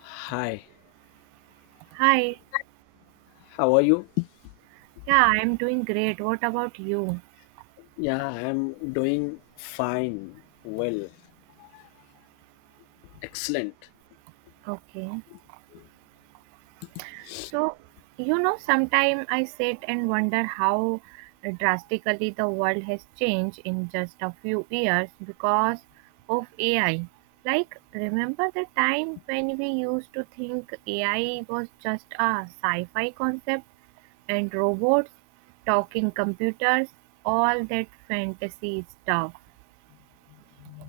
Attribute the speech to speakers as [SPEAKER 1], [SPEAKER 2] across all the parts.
[SPEAKER 1] Hi,
[SPEAKER 2] Hi,
[SPEAKER 1] how are you?
[SPEAKER 2] yeah, I'm doing great. What about you?
[SPEAKER 1] Yeah, I'm doing fine. Well, excellent.
[SPEAKER 2] Okay. So, sometime I sit and wonder how drastically the world has changed in just a few years because of AI. Like, remember the time when we used to think AI was just a sci fi concept and robots, talking computers, all that fantasy stuff?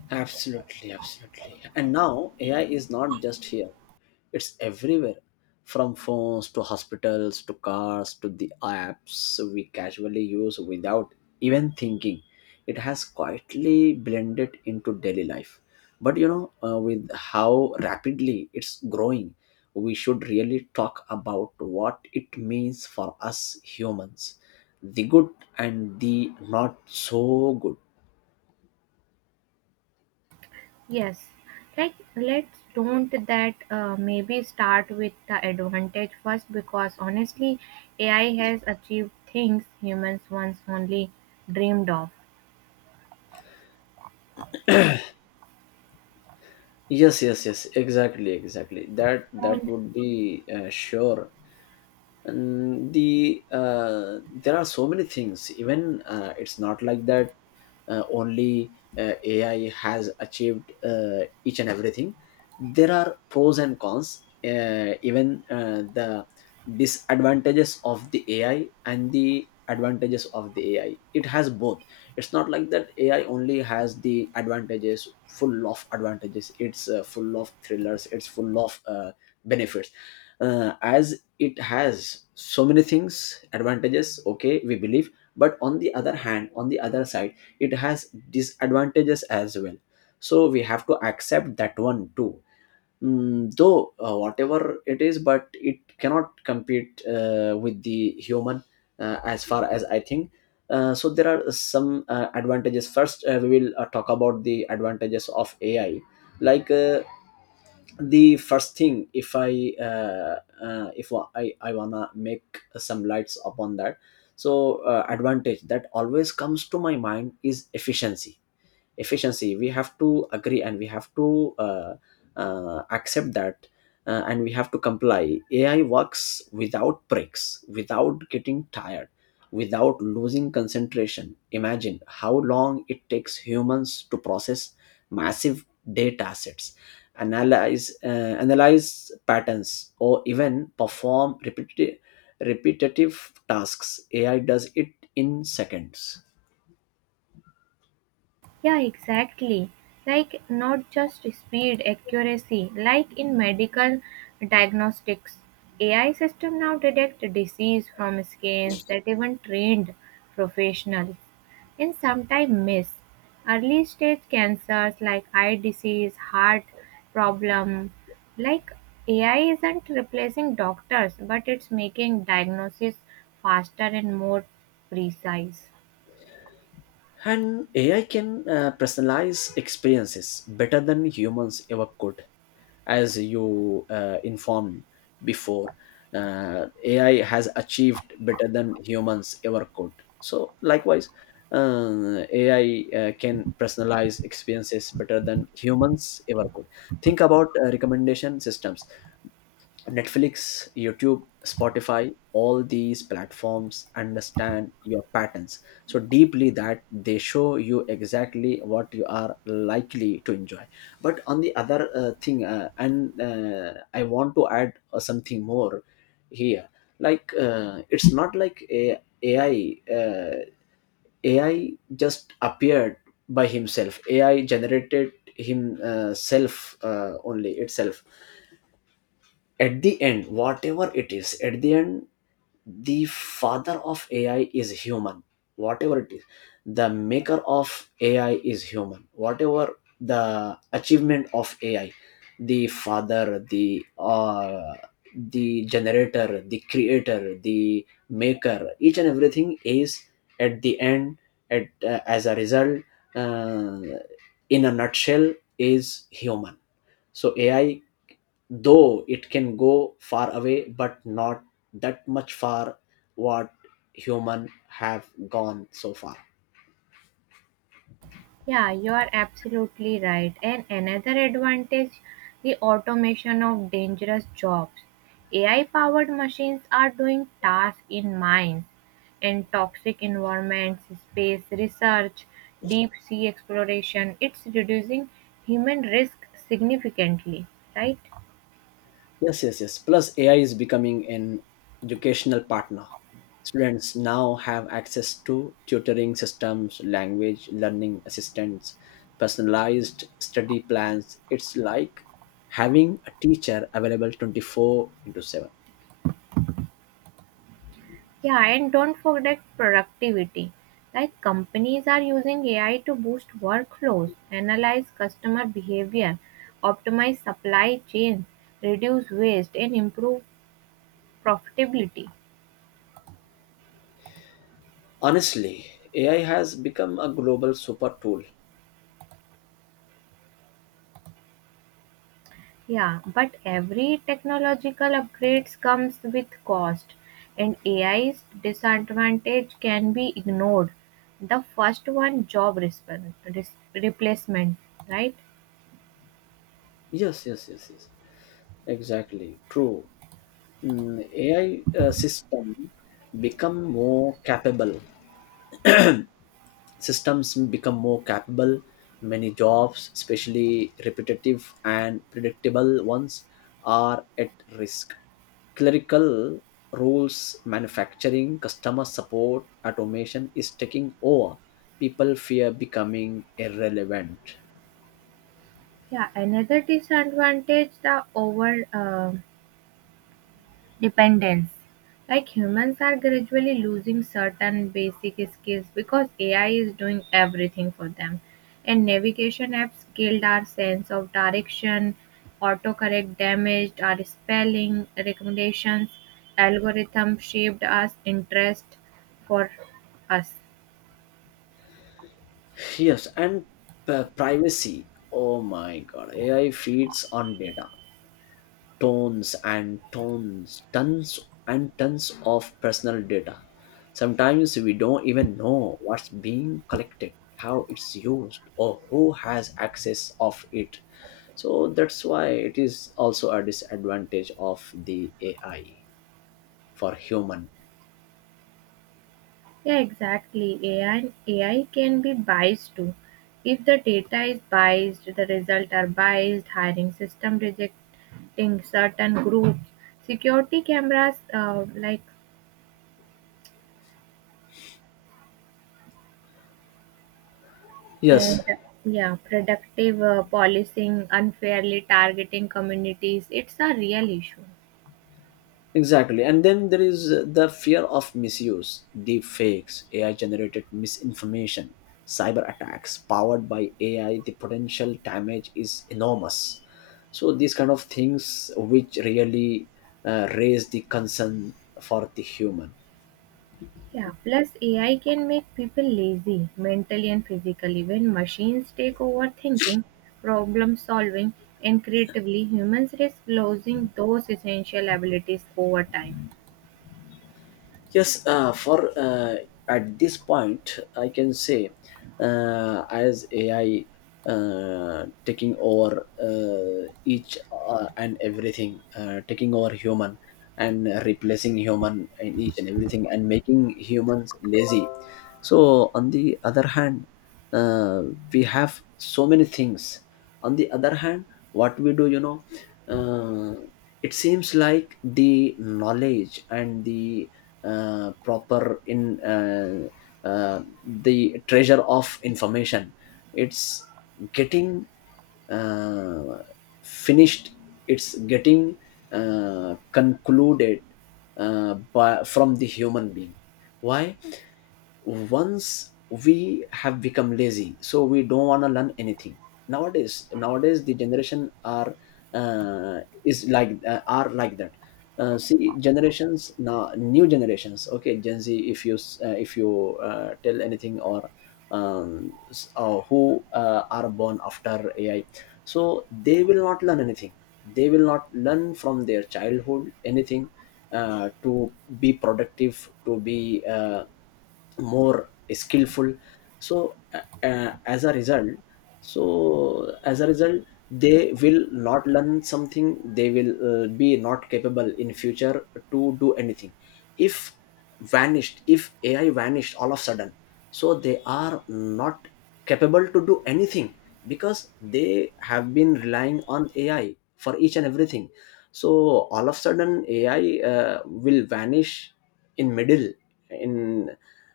[SPEAKER 1] Absolutely, absolutely. And now AI is not just here, it's everywhere, from phones to hospitals to cars to the apps we casually use without even thinking. It has quietly blended into daily life, but with how rapidly it's growing, we should really talk about what it means for us humans, the good and the not so good.
[SPEAKER 2] Yes, like let's don't that maybe start with the advantage first because honestly, AI has achieved things humans once only dreamed of.
[SPEAKER 1] Yes, yes, yes, exactly, exactly. That would be sure. And there are so many things. Even It's not like that only AI has achieved each and everything. There are pros and cons, even the disadvantages of the AI and the advantages of the AI, it has both. It's not like that AI only has the advantages, full of advantages. It's full of thrillers, it's full of benefits, as it has so many things, advantages, okay, we believe. But on the other hand, on the other side, it has disadvantages as well, so we have to accept that one too. Mm, though Whatever it is, but it cannot compete with the human, as far as I think. So there are some advantages. First, we will talk about the advantages of AI. like uh, the first thing, if I wanna make some lights upon that. So advantage that always comes to my mind is efficiency. Efficiency, we have to agree, and we have to accept that, and we have to comply. AI works without breaks, without getting tired, without losing concentration. Imagine how long it takes humans to process massive data sets, analyze uh, analyze patterns, or even perform repetitive tasks. AI does it in seconds.
[SPEAKER 2] Yeah, exactly. Like, not just speed, accuracy, like in medical diagnostics. AI system now detect disease from scans that even trained professionals and sometimes miss. Early stage cancers like eye disease, heart problem, like AI isn't replacing doctors, but it's making diagnosis faster and more precise.
[SPEAKER 1] And AI can personalize experiences better than humans ever could, as you informed before. AI has achieved better than humans ever could. So, likewise, AI can personalize experiences better than humans ever could. Think about recommendation systems. Netflix, YouTube, Spotify, all these platforms understand your patterns so deeply that they show you exactly what you are likely to enjoy. But on the other thing, and I want to add something more here. Like it's not like a AI. AI just appeared by himself. AI generated himself, only itself, at the end. Whatever it is, at the end, the father of AI is human. Whatever it is, the maker of AI is human. Whatever the achievement of AI, the father, the generator, the creator, the maker, each and everything is at the end, at as a result, uh, in a nutshell, is human. So AI, though it can go far away, but not that much far, what human have gone so far.
[SPEAKER 2] Yeah, you are absolutely right. And another advantage, the automation of dangerous jobs. AI powered machines are doing tasks in mines and toxic environments, space research, deep sea exploration. It's reducing human risk significantly, right?
[SPEAKER 1] Yes, yes, yes, plus AI is becoming an educational partner. Students now have access to tutoring systems, language learning assistants, personalized study plans. It's like having a teacher available 24 into 7.
[SPEAKER 2] Yeah, and don't forget productivity. Like companies are using AI to boost workflows, analyze customer behavior, optimize supply chains, reduce waste, and improve profitability.
[SPEAKER 1] Honestly, AI has become a global super tool.
[SPEAKER 2] Yeah, but every technological upgrades comes with cost, and AI's disadvantage can be ignored. The first one, job replacement, right?
[SPEAKER 1] Yes, yes, yes, yes. Exactly, true. AI system become more capable. Systems become more capable. Many jobs, especially repetitive and predictable ones, are at risk. Clerical roles, manufacturing, customer support, automation is taking over. People fear becoming irrelevant.
[SPEAKER 2] Yeah, another disadvantage, the over dependence. Like humans are gradually losing certain basic skills because AI is doing everything for them. And navigation apps killed our sense of direction, autocorrect damaged our spelling, recommendations, algorithm shaped us interest for us.
[SPEAKER 1] Yes, and privacy. Oh my god, AI feeds on data. Tons and tons, tons and tons of personal data. Sometimes we don't even know what's being collected, how it's used, or who has access of it. So that's why it is also a disadvantage of the AI for human.
[SPEAKER 2] Yeah, exactly. AI can be biased too. If the data is biased, the results are biased, hiring system rejecting certain groups, security cameras, like, and
[SPEAKER 1] Yes,
[SPEAKER 2] yeah, productive policing, unfairly targeting communities. It's a real issue.
[SPEAKER 1] exactly. And then there is the fear of misuse, deep fakes, AI generated misinformation, cyber attacks powered by AI, the potential damage is enormous. So, these kind of things which really raise the concern for the human.
[SPEAKER 2] Yeah, plus AI can make people lazy mentally and physically. When machines take over thinking, problem solving, and creatively, humans risk losing those essential abilities over time.
[SPEAKER 1] Yes, for at this point, I can say, as AI taking over each and everything, taking over human and replacing human in each and everything and making humans lazy. So on the other hand, uh, we have so many things. On the other hand, what we do, you know, uh, it seems like the knowledge and the proper in uh, the treasure of information, it's getting uh, finished, it's getting concluded by, from the human being. Why? Once we have become lazy, so we don't want to learn anything. Nowadays the generation are, is like are like that. See, generations now, new generations, okay, Gen Z, if you tell anything or who are born after AI, so they will not learn anything. They will not learn from their childhood anything, to be productive, to be more skillful. So uh, uh, as a result so as a result, they will not learn something, they will be not capable in future to do anything. If vanished if AI vanished all of a sudden, so they are not capable to do anything because they have been relying on AI for each and everything. So all of a sudden AI will vanish in middle, in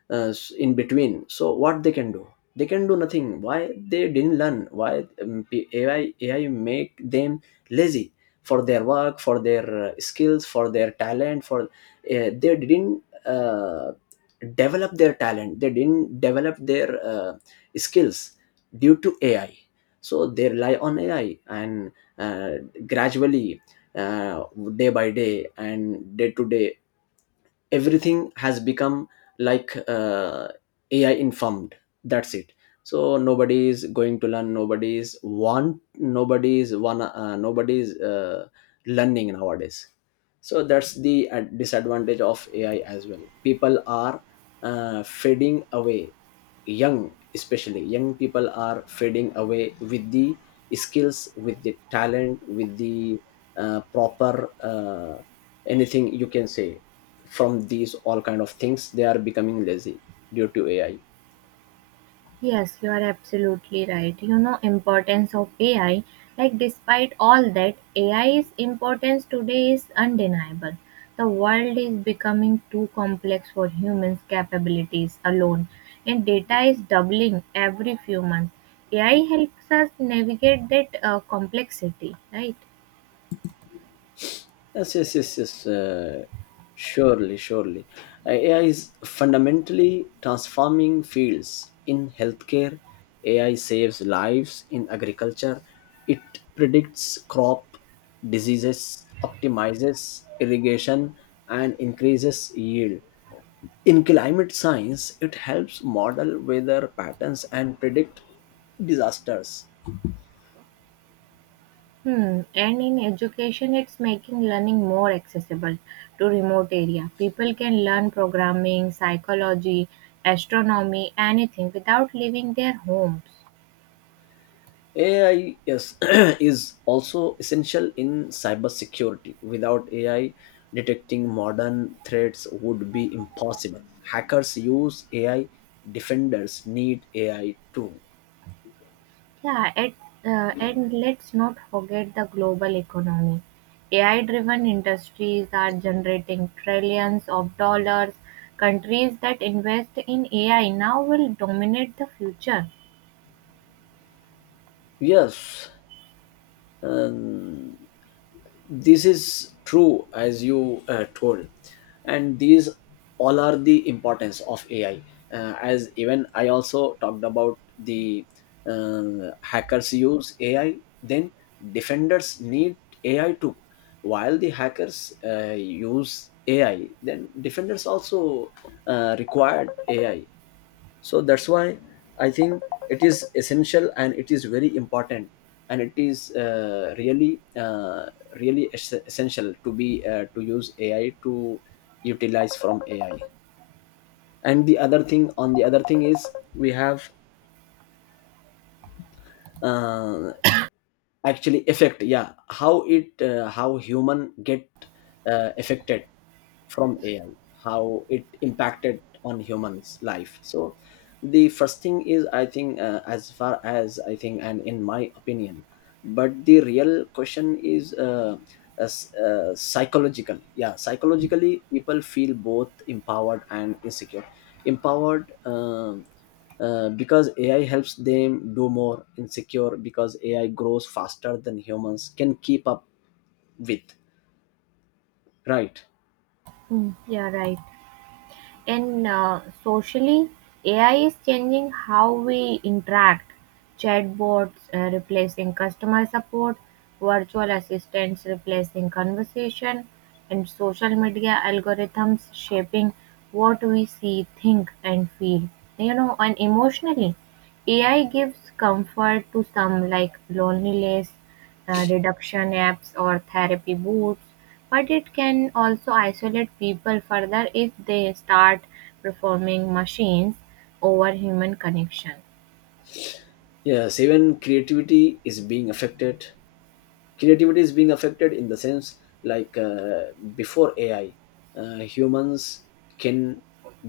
[SPEAKER 1] uh, in between, so what they can do? They can do nothing. Why? They didn't learn. Why? AI make them lazy for their work, for their skills, for their talent. For They didn't develop their talent, they didn't develop their skills due to AI. So they rely on AI and uh, gradually, uh, day by day and day to day, everything has become like, AI informed, that's it. So nobody is going to learn. Nobody is want nobody is one nobody is learning nowadays. So that's the disadvantage of AI as well. People are fading away, young, especially young people are fading away with the skills, with the talent, with the proper anything you can say. From these all kind of things, they are becoming lazy due to AI.
[SPEAKER 2] Yes, you are absolutely right. Importance of AI, like despite all that, AI's importance today is undeniable. The world is becoming too complex for humans' capabilities alone, and data is doubling every few months. AI helps us navigate that complexity, right?
[SPEAKER 1] Yes, yes, yes, yes. Surely, surely. AI is fundamentally transforming fields. In healthcare, AI saves lives. In agriculture, it predicts crop diseases, optimizes irrigation, and increases yield. In climate science, it helps model weather patterns and predict disasters.
[SPEAKER 2] Hmm. And in education, it's making learning more accessible to remote area. People can learn programming, psychology, astronomy, anything without leaving their homes.
[SPEAKER 1] AI, yes, is also essential in cybersecurity. Without AI, detecting modern threats would be impossible. Hackers use AI, defenders need AI too.
[SPEAKER 2] Yeah, and let's not forget the global economy. AI-driven industries are generating trillions of dollars. Countries that invest in AI now will dominate the future.
[SPEAKER 1] Yes, um, this is true, as you told, and these all are the importance of AI. As even I also talked about, the hackers use AI, then defenders need AI too. While the hackers use AI, then defenders also required AI. So that's why I think it is essential and it is very important, and it is really essential to be to use AI, to utilize from AI. And the other thing, on the other thing is, we have uh, actually affect, yeah, how it how human get affected from AI, how it impacted on humans life. So the first thing is, I think, as far as I think and in my opinion, but the real question is, psychological, yeah, psychologically people feel both empowered and insecure. Empowered, because AI helps them do more, insecure because AI grows faster than humans can keep up with. Right.
[SPEAKER 2] Hmm, yeah, right. And socially, AI is changing how we interact. Chatbots replacing customer support, virtual assistants replacing conversation, and social media algorithms shaping what we see, think, and feel. And emotionally, AI gives comfort to some like loneliness, reduction apps, or therapy boots, but it can also isolate people further if they start performing machines over human connection.
[SPEAKER 1] Yes, even creativity is being affected in the sense, like before AI, humans can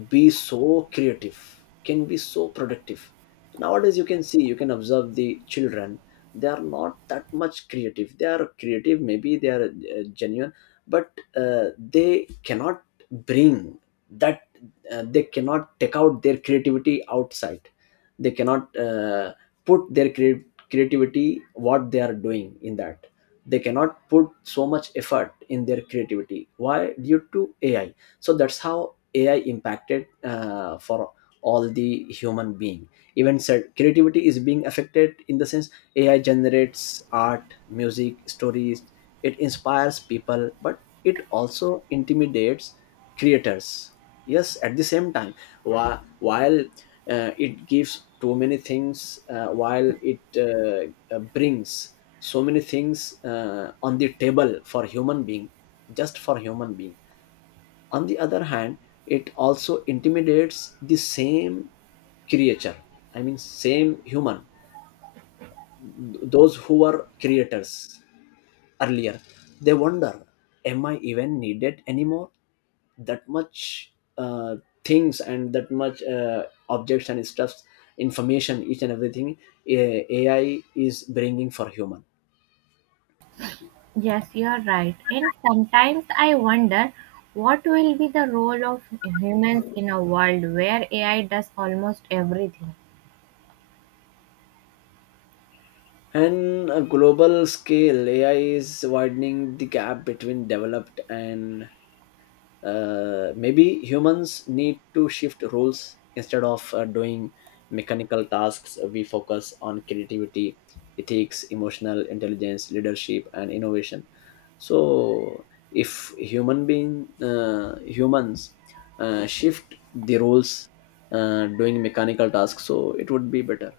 [SPEAKER 1] be so creative, can be so productive. Nowadays you can see, you can observe the children, they are not that much creative. They are creative, maybe they are genuine, but uh, they cannot bring that, they cannot take out their creativity outside. They cannot put their creativity, what they are doing in that. They cannot put so much effort in their creativity. Why? Due to AI. So that's how AI impacted for all the human being. Even said, creativity is being affected in the sense, AI generates art, music, stories. It inspires people but it also intimidates creators. Yes, at the same time, while it gives too many things, while it brings so many things on the table for human being, just for human being, on the other hand it also intimidates the same creature, I mean same human. Those who were creators earlier, they wonder, am I even needed anymore? That much uh, things and that much objects and stuffs, information, each and everything, AI is bringing for human.
[SPEAKER 2] Yes, you're right. And sometimes I wonder what will be the role of humans in a world where AI does almost everything.
[SPEAKER 1] And a global scale, AI is widening the gap between developed and maybe humans need to shift roles instead of doing mechanical tasks. We focus on creativity, ethics, emotional intelligence, leadership, and innovation. So, if humans shift the roles doing mechanical tasks, so it would be better.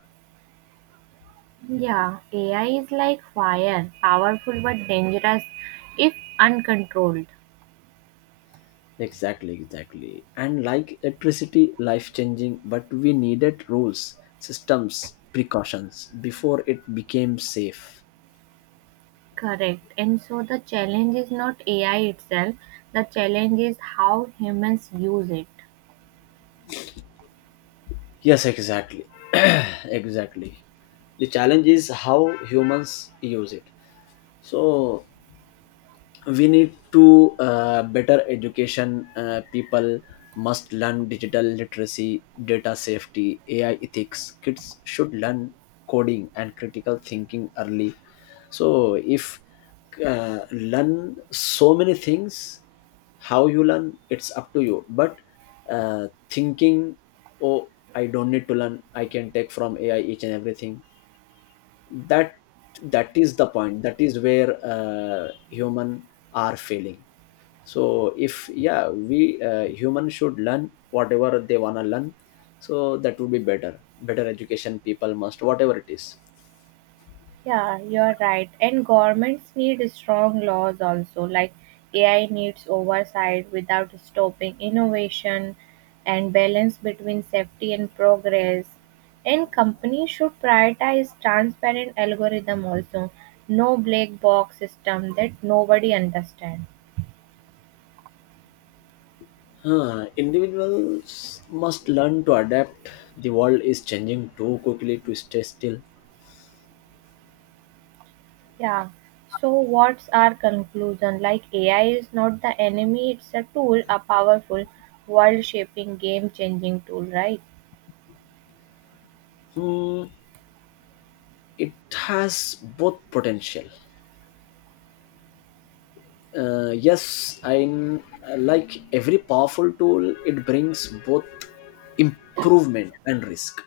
[SPEAKER 2] Yeah, AI is like fire, powerful but dangerous if uncontrolled.
[SPEAKER 1] Exactly, exactly. And like electricity, life changing, but we needed rules, systems, precautions before it became safe.
[SPEAKER 2] Correct. And so the challenge is not AI itself, the challenge is how humans use it.
[SPEAKER 1] Yes, exactly. exactly. The challenge is how humans use it. So we need to better education, people must learn digital literacy, data safety, ai ethics. Kids should learn coding and critical thinking early, so if learn so many things, how you learn it's up to you. But thinking, oh, I don't need to learn, I can take from ai each and everything. That that is the point, that is where human are failing. So if, yeah, we humans should learn whatever they want to learn. So that would be better. Better education, people must, whatever it is.
[SPEAKER 2] Yeah, you're right. And governments need strong laws also, like AI needs oversight without stopping innovation and balance between safety and progress. And companies should prioritize transparent algorithm also, no black box system that nobody understands.
[SPEAKER 1] Huh, individuals must learn to adapt, the world is changing too quickly to stay still.
[SPEAKER 2] Yeah. So what's our conclusion? Like AI is not the enemy, it's a tool, a powerful, world shaping, game changing tool, right?
[SPEAKER 1] Hmm, it has both potential. Yes, I, like every powerful tool, it brings both improvement and risk.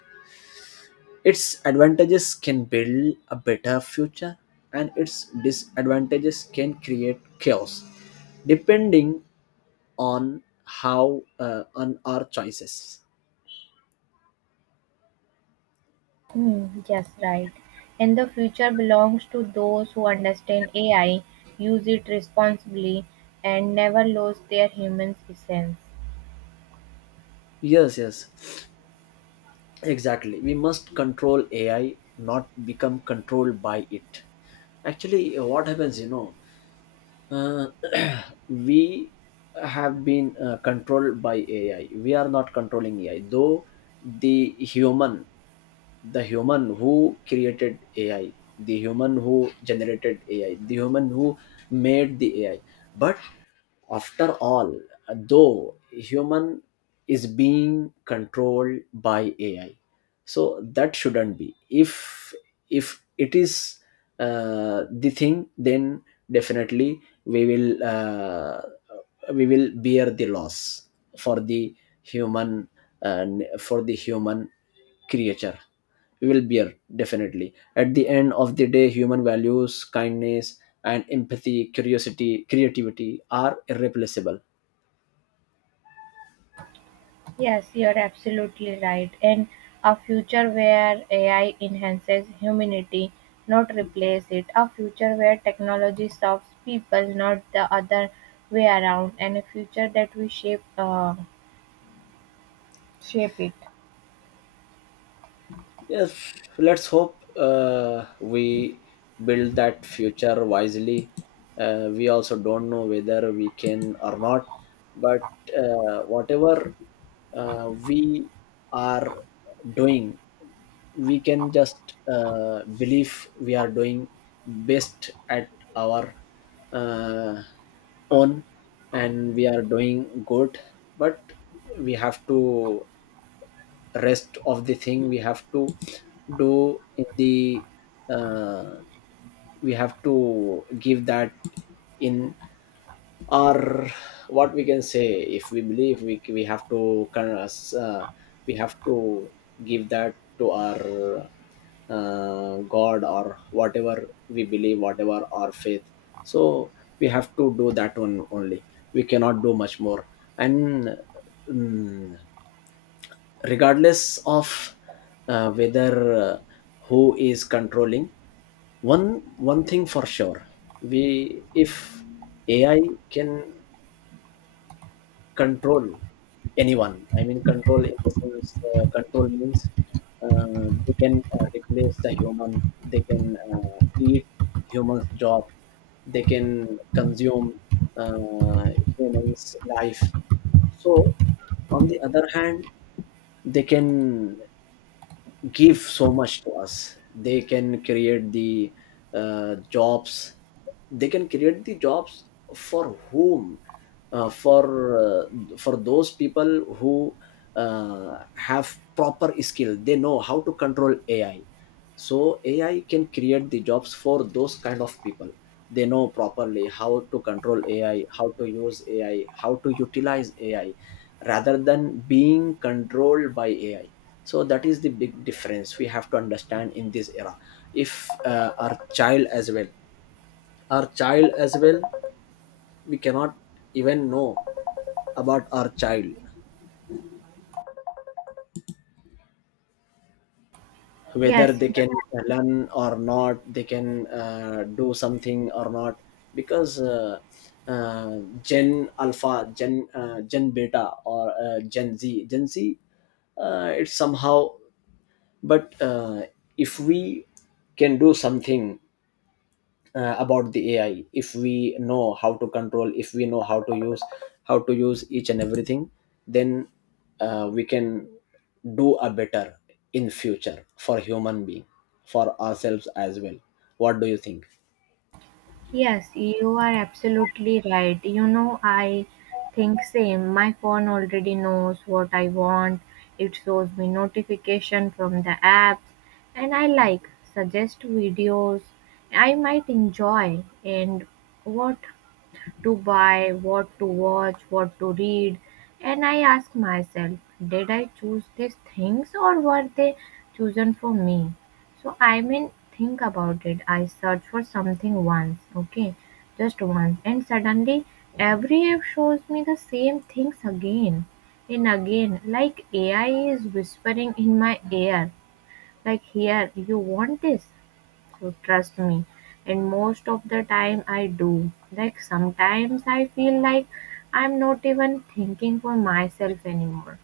[SPEAKER 1] Its advantages can build a better future, and its disadvantages can create chaos, depending on how on our choices.
[SPEAKER 2] Hmm, yes, right. And the future belongs to those who understand AI, use it responsibly, and never lose their human essence.
[SPEAKER 1] Yes, yes, exactly, we must control ai, not become controlled by it. Actually, what happens. Uh, we have been controlled by AI. We are not controlling AI. Though, the human the human who created AI, the human who generated AI, the human who made the AI. But after all, though human is being controlled by AI, so that shouldn't be. If it is the thing, then definitely we will bear the loss for the human, uh, for the human creature, will bear. Definitely, at the end of the day, human values, kindness, and empathy, curiosity, creativity are irreplaceable.
[SPEAKER 2] Yes, you're absolutely right. And a future where AI enhances humanity, not replace it. A future where technology serves people, not the other way around. And a future that we shape it.
[SPEAKER 1] Yes, let's hope we build that future wisely. We also don't know whether we can or not, but whatever we are doing, we can just believe we are doing best at our uh, own, and we are doing good, but we have to, rest of the thing we have to do in the, uh, we have to give that in our, what we can say, if we believe, we have to kind of, uh, we have to give that to our god, or whatever we believe, whatever our faith. So we have to do that one only, we cannot do much more. And mm, regardless of whether uh, who is controlling, one thing for sure: we, if ai can control anyone, I mean control in the sense, control means, they can replace the human, they can eat humans job, they can consume uh, humans life. So on the other hand, they can give so much to us, they can create the jobs. They can create the jobs for whom? uh, for for those people who have proper skill, they know how to control ai. So ai can create the jobs for those kind of people, they know properly how to control ai, how to use ai, how to utilize ai, rather than being controlled by ai. So that is the big difference we have to understand in this era. If our child as well, we cannot even know about our child, whether
[SPEAKER 2] Yes,
[SPEAKER 1] they can learn or not, they can do something or not. Because uh, gen alpha, gen beta, or gen z, it's somehow. But if we can do something about the ai, if we know how to control, if we know how to use, how to use each and everything, then we can do a better in future for human being, for ourselves as well. What do you think?
[SPEAKER 2] yes, you are absolutely right. I think same. My phone already knows what I want. It shows me notification from the apps and I like suggest videos I might enjoy and what to buy, what to watch, what to read, and I ask myself, did I choose these things or were they chosen for me? So I mean, think about it. I search for something once, okay, just once, and suddenly every app shows me the same things again and again, like AI is whispering in my ear, like, here, you want this? Trust me. And most of the time I do. Like sometimes I feel like I'm not even thinking for myself anymore.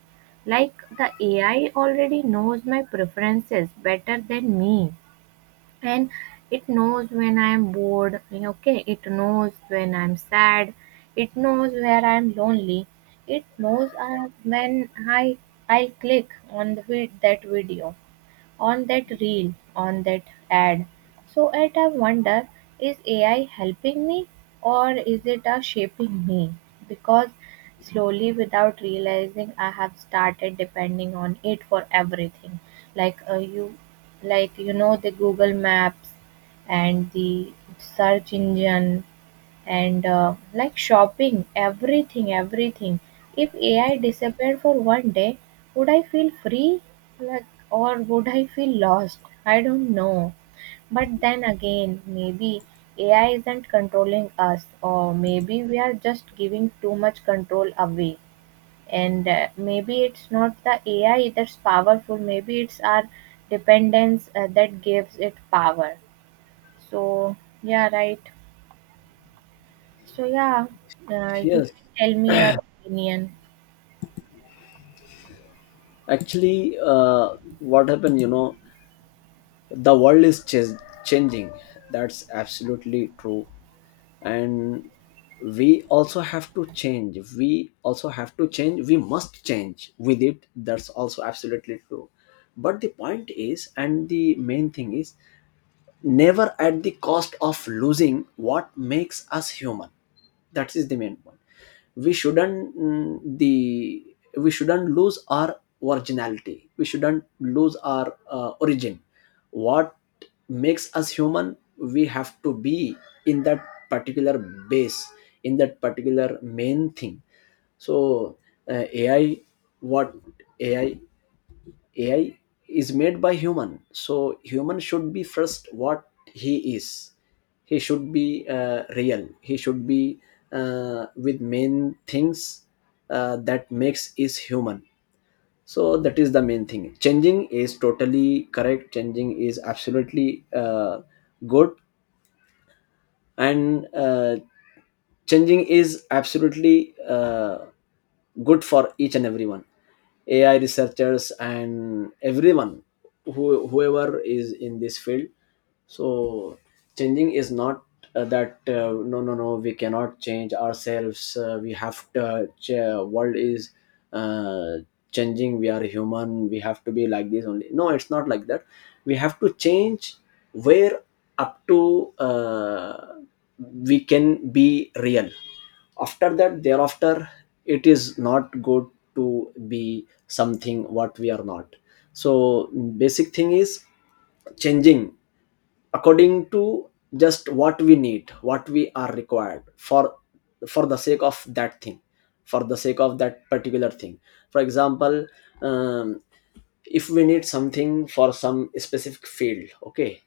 [SPEAKER 2] Like the AI already knows my preferences better than me. And it knows when I'm bored, okay? It knows when I'm sad. It knows where I'm lonely. It knows when I click on that video, on that reel, on that ad. So at I wonder, is AI helping me or is it a shaping me? Because slowly, without realizing, I have started depending on it for everything. Like like the Google Maps and the search engine and like shopping, everything. If AI disappeared for one day, would I feel free, like, or would I feel lost? I don't know, but then again, maybe AI isn't controlling us, or maybe we are just giving too much control away. And maybe it's not the AI that's powerful, maybe it's our dependence that gives it power. So, yeah, right. So, yeah, you
[SPEAKER 1] Yes,
[SPEAKER 2] can tell me your opinion.
[SPEAKER 1] actually, what happened, the world is changing. That's absolutely true. And we also have to change we also have to change we must change with it. That's also absolutely true. But the point is, and the main thing is, never at the cost of losing what makes us human. That is the main point. We shouldn't mm, the we shouldn't lose our originality, we shouldn't lose our origin, what makes us human. We have to be in that particular base, in that particular main thing. So ai what ai AI is made by human, so human should be first, what he is. He should be real. He should be with main things that makes is human. So that is the main thing. Changing is totally correct. Changing is absolutely good, and changing is absolutely good for each and everyone, ai researchers and everyone, whoever is in this field. So changing is not that, no, no, no, we cannot change ourselves, we have to world is uh, changing, we are human, we have to be like this only, no, it's not like that. We have to change, where up to we can be real. After that, thereafter, it is not good to be something what we are not. So basic thing is changing according to just what we need, what we are required for the sake of that thing, for the sake of that particular thing. For example, um, if we need something for some specific field, okay.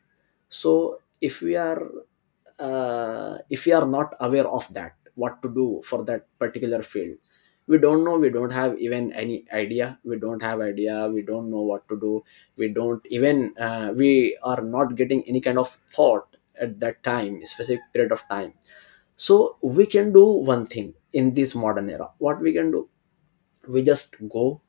[SPEAKER 1] So if we are not aware of that, what to do for that particular field, we don't know, we don't have even any idea, we don't have idea, we don't know what to do, we don't even we are not getting any kind of thought at that time, specific period of time. So we can do one thing in this modern era, what we can do, we just go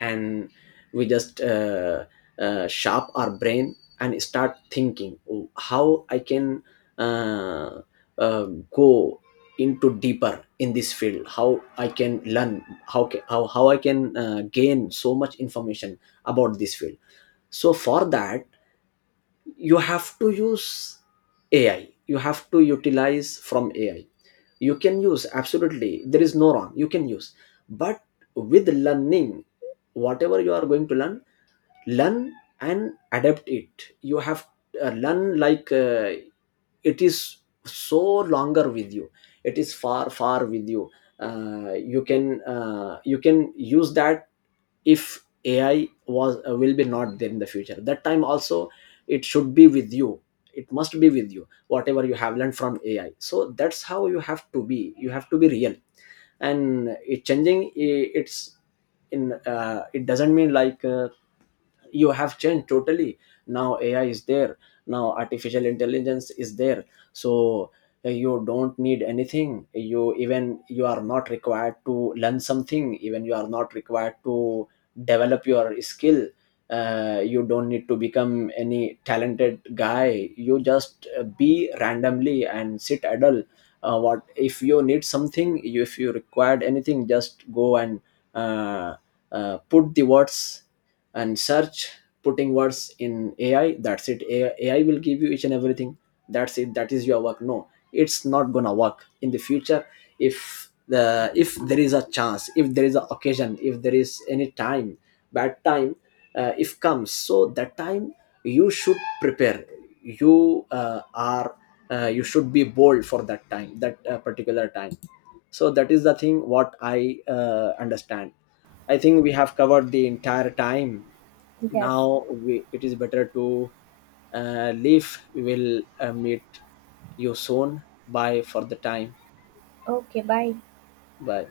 [SPEAKER 1] and we just sharp our brain and start thinking, "Oh, how I can uh, uh, go into deeper in this field, how I can learn, how I can gain so much information about this field." So for that, you have to use ai, you have to utilize from ai, you can use, absolutely there is no wrong, you can use. But with learning, whatever you are going to learn, learn and adapt it. You have learn, like it is so longer with you, it is far, far with you. You can use that. If ai was will be not there in the future, that time also it should be with you. It must be with you, whatever you have learned from ai. So that's how you have to be, you have to be real. And it changing, it's, in it doesn't mean like you have changed totally. Now ai is there, now artificial intelligence is there. So you don't need anything, you even you are not required to learn something, even you are not required to develop your skill. You don't need to become any talented guy, you just be randomly and sit idle. What if you need something, if you required anything, just go and uh, put the words and search, putting words in ai, that's it. AI will give you each and everything, that's it, that is your work. No, it's not gonna work in the future. If there is a chance, if there is an occasion, if there is any time, bad time, if comes, so that time, you should prepare. you uh, are you should be bold for that time, that particular time. So that is the thing what I understand. I think we have covered the entire time.
[SPEAKER 2] Yes.
[SPEAKER 1] Now we, it is better to leave. We will meet you soon. Bye for the time.
[SPEAKER 2] Okay, bye.
[SPEAKER 1] Bye.